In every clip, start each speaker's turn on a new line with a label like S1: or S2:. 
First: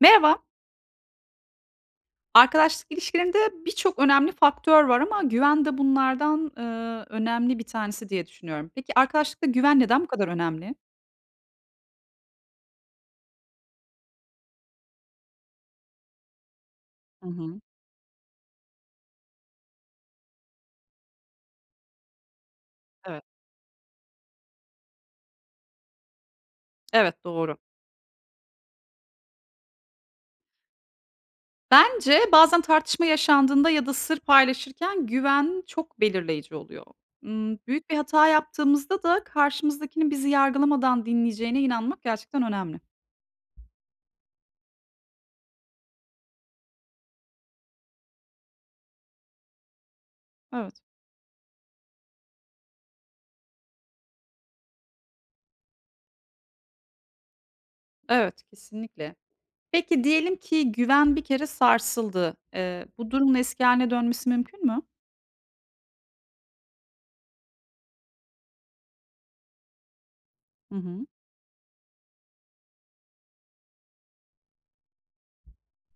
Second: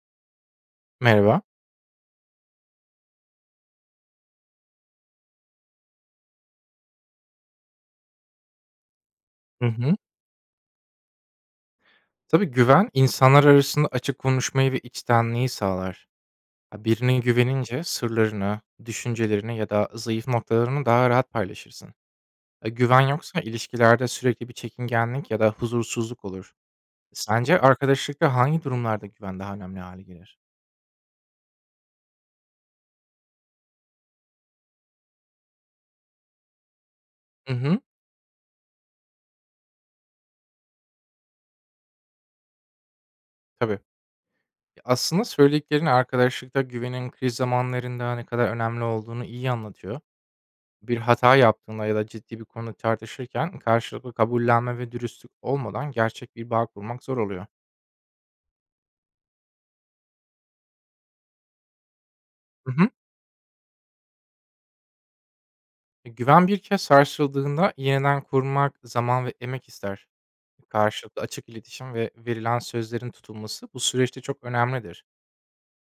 S1: Merhaba.
S2: Merhaba.
S1: Arkadaşlık ilişkilerinde birçok önemli faktör var ama güven de bunlardan, önemli bir tanesi diye düşünüyorum. Peki arkadaşlıkta
S2: Hı
S1: güven
S2: hı.
S1: neden bu kadar önemli?
S2: Tabii güven, insanlar arasında açık konuşmayı ve içtenliği sağlar. Ya, birine
S1: Hı hı.
S2: güvenince sırlarını, düşüncelerini ya da zayıf noktalarını daha rahat paylaşırsın. Güven
S1: Evet.
S2: yoksa ilişkilerde sürekli bir çekingenlik ya da huzursuzluk olur.
S1: Evet, doğru.
S2: Sence arkadaşlıkta hangi durumlarda güven daha önemli hale gelir?
S1: Bence bazen tartışma yaşandığında ya da sır paylaşırken güven çok belirleyici oluyor.
S2: Hı hı.
S1: Büyük bir hata yaptığımızda da karşımızdakinin bizi yargılamadan dinleyeceğine inanmak gerçekten önemli.
S2: Tabii. Ya, aslında söylediklerin arkadaşlıkta güvenin kriz zamanlarında ne kadar önemli olduğunu iyi anlatıyor.
S1: Evet,
S2: Bir hata yaptığında ya da ciddi bir konu tartışırken karşılıklı kabullenme ve dürüstlük olmadan gerçek bir bağ kurmak zor oluyor.
S1: evet, kesinlikle. Peki diyelim ki güven bir kere sarsıldı.
S2: Hı hı.
S1: Bu durumun eski hâline dönmesi mümkün mü?
S2: Güven bir kez sarsıldığında yeniden kurmak zaman ve emek ister.
S1: Hı hı.
S2: Karşılıklı açık iletişim ve verilen sözlerin tutulması bu süreçte çok önemlidir.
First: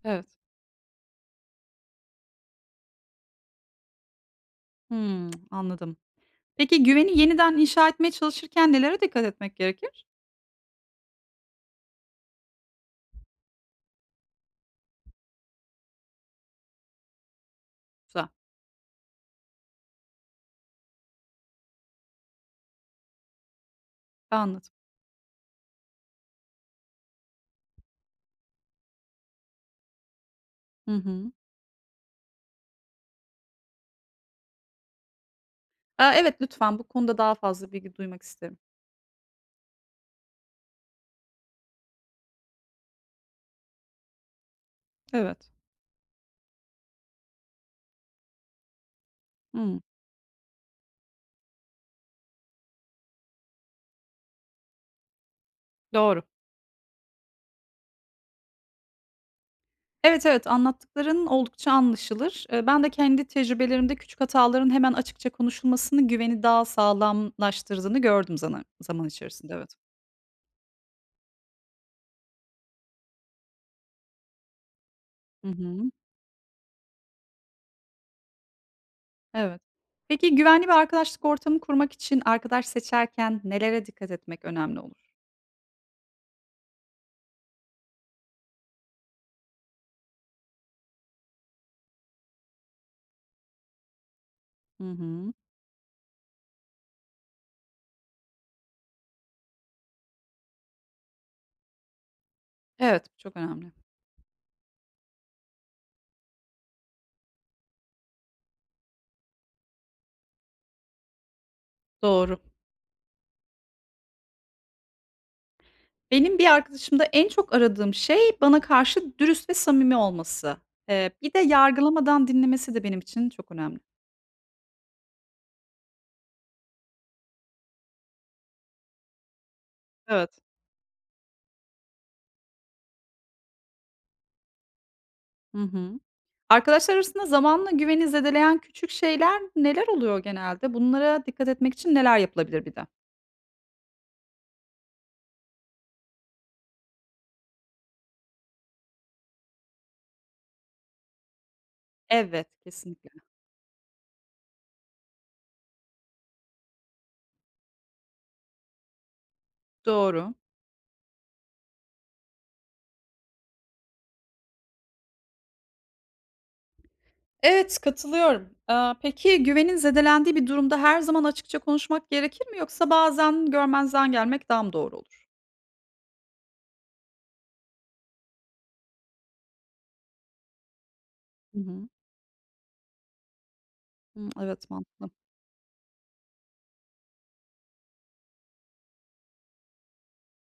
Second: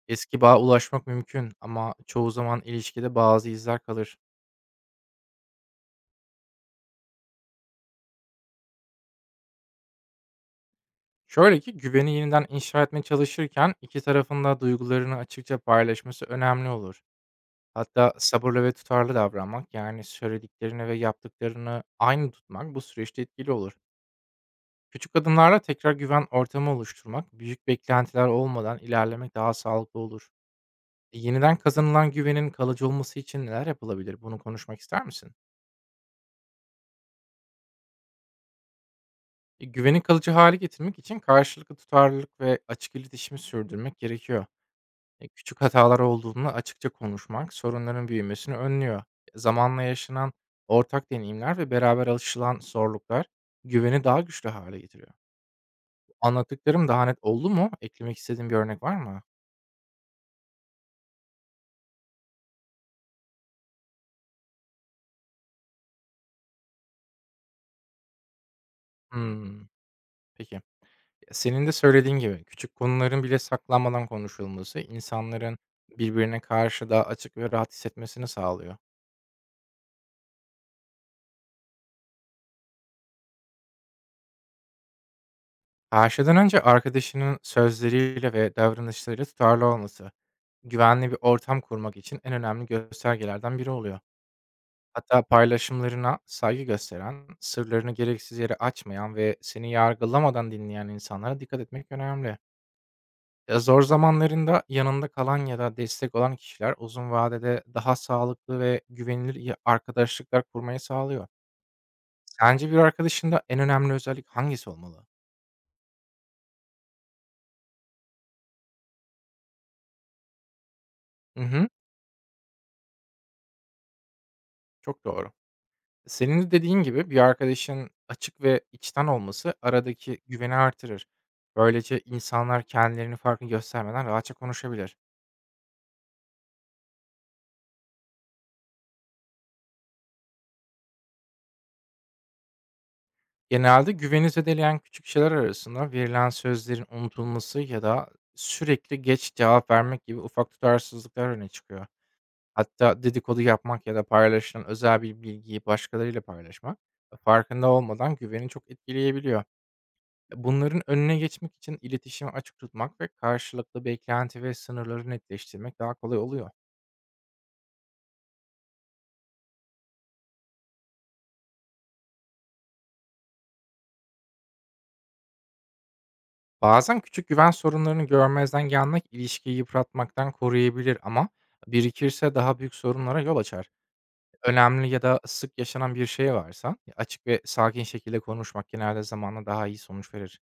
S1: Evet.
S2: Eski bağa ulaşmak mümkün ama çoğu zaman ilişkide bazı izler kalır.
S1: Hımm, anladım. Peki güveni yeniden inşa etmeye çalışırken nelere dikkat etmek gerekir?
S2: Şöyle ki güveni yeniden inşa etmeye çalışırken iki tarafın da duygularını açıkça paylaşması önemli olur. Hatta
S1: Güzel,
S2: sabırlı ve tutarlı davranmak, yani söylediklerini ve yaptıklarını aynı tutmak bu süreçte etkili olur.
S1: anladım.
S2: Küçük adımlarla tekrar güven ortamı oluşturmak, büyük beklentiler olmadan ilerlemek daha sağlıklı olur.
S1: Hı hı.
S2: Yeniden kazanılan güvenin kalıcı olması için neler yapılabilir? Bunu konuşmak ister misin?
S1: Aaa, evet, lütfen bu konuda daha fazla bilgi duymak isterim.
S2: Güveni kalıcı hale getirmek için karşılıklı tutarlılık ve açık iletişimi sürdürmek gerekiyor.
S1: Evet.
S2: Küçük hatalar olduğunda açıkça konuşmak sorunların büyümesini önlüyor.
S1: Hımm.
S2: Zamanla yaşanan ortak deneyimler ve beraber alışılan zorluklar güveni daha güçlü hale getiriyor.
S1: Doğru.
S2: Anlattıklarım daha net oldu mu? Eklemek istediğin bir örnek var mı?
S1: Evet, evet, anlattıkların oldukça anlaşılır. Ben de kendi tecrübelerimde küçük hataların hemen açıkça konuşulmasını güveni daha sağlamlaştırdığını gördüm zana zaman içerisinde,
S2: Hmm,
S1: evet.
S2: peki. Senin de söylediğin gibi küçük konuların bile saklanmadan konuşulması
S1: Hı
S2: insanların
S1: hı.
S2: birbirine karşı daha açık ve rahat hissetmesini sağlıyor.
S1: Evet. Peki güvenli bir arkadaşlık ortamı kurmak için arkadaş seçerken nelere dikkat etmek önemli olur?
S2: Her şeyden önce arkadaşının sözleriyle ve davranışlarıyla tutarlı olması, güvenli bir ortam kurmak için en önemli göstergelerden biri oluyor.
S1: Hı
S2: Hatta
S1: hı.
S2: paylaşımlarına saygı gösteren, sırlarını gereksiz yere açmayan ve seni yargılamadan dinleyen insanlara dikkat etmek önemli.
S1: Evet, bu çok
S2: Ya,
S1: önemli.
S2: zor zamanlarında yanında kalan ya da destek olan kişiler uzun vadede daha sağlıklı ve güvenilir iyi arkadaşlıklar kurmayı sağlıyor.
S1: Doğru.
S2: Sence bir arkadaşında en önemli özellik hangisi olmalı?
S1: Benim bir arkadaşımda en çok aradığım şey bana karşı dürüst ve samimi olması. Bir de
S2: Hı hı,
S1: yargılamadan dinlemesi de benim için çok önemli.
S2: çok doğru. Senin de dediğin gibi bir arkadaşın açık ve içten olması aradaki
S1: Evet.
S2: güveni artırır. Böylece insanlar kendilerini farklı göstermeden rahatça konuşabilir.
S1: Hı hı. Arkadaşlar arasında zamanla güveni zedeleyen küçük şeyler neler oluyor genelde? Bunlara dikkat etmek için neler yapılabilir bir de?
S2: Genelde güveni zedeleyen küçük şeyler arasında verilen sözlerin unutulması ya da sürekli geç cevap vermek gibi ufak tutarsızlıklar öne çıkıyor.
S1: Evet,
S2: Hatta
S1: kesinlikle.
S2: dedikodu yapmak ya da paylaşılan özel bir bilgiyi başkalarıyla paylaşmak farkında olmadan güveni çok etkileyebiliyor.
S1: Doğru.
S2: Bunların önüne geçmek için iletişimi açık tutmak ve karşılıklı beklenti ve sınırları netleştirmek daha kolay oluyor.
S1: Evet, katılıyorum. Aa, peki güvenin zedelendiği bir durumda her zaman açıkça konuşmak gerekir mi yoksa bazen görmezden gelmek daha mı doğru olur?
S2: Bazen küçük güven sorunlarını görmezden gelmek ilişkiyi yıpratmaktan koruyabilir ama
S1: Hı hı.
S2: birikirse daha büyük sorunlara yol açar.
S1: Hı, evet,
S2: Önemli ya
S1: mantıklı.
S2: da sık yaşanan bir şey varsa açık ve sakin şekilde konuşmak genelde zamanla daha iyi sonuç verir.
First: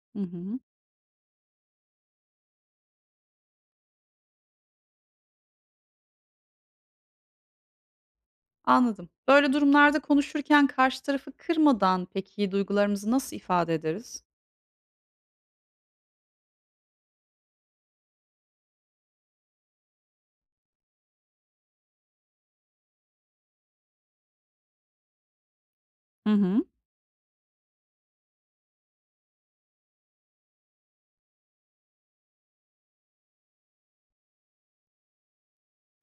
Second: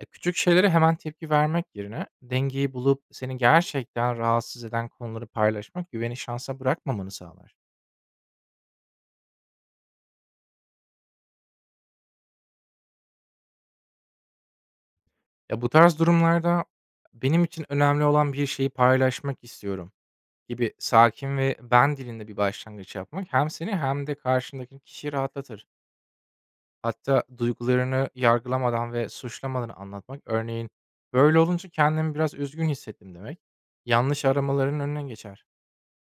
S1: Hı
S2: Küçük
S1: hı.
S2: şeylere hemen tepki vermek yerine dengeyi bulup seni gerçekten rahatsız eden konuları paylaşmak güveni şansa bırakmamanı sağlar.
S1: Anladım. Böyle durumlarda konuşurken karşı tarafı kırmadan peki duygularımızı nasıl ifade ederiz?
S2: Ya, bu tarz durumlarda benim için önemli olan bir şeyi paylaşmak istiyorum gibi sakin ve ben dilinde bir başlangıç yapmak hem seni hem de karşındaki kişiyi rahatlatır.
S1: Hı hı.
S2: Hatta duygularını yargılamadan ve suçlamadan anlatmak, örneğin, "Böyle olunca kendimi biraz üzgün hissettim." demek, yanlış aramaların önüne geçer.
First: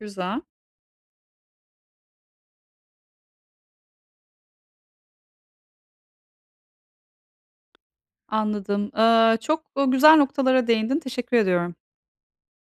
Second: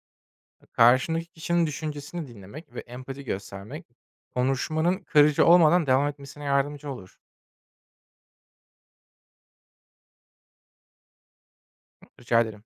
S1: Güzel,
S2: Karşındaki kişinin düşüncesini dinlemek ve empati göstermek konuşmanın kırıcı olmadan devam etmesine yardımcı olur.
S1: anladım. Çok, güzel noktalara değindin. Teşekkür ediyorum.
S2: Rica ederim.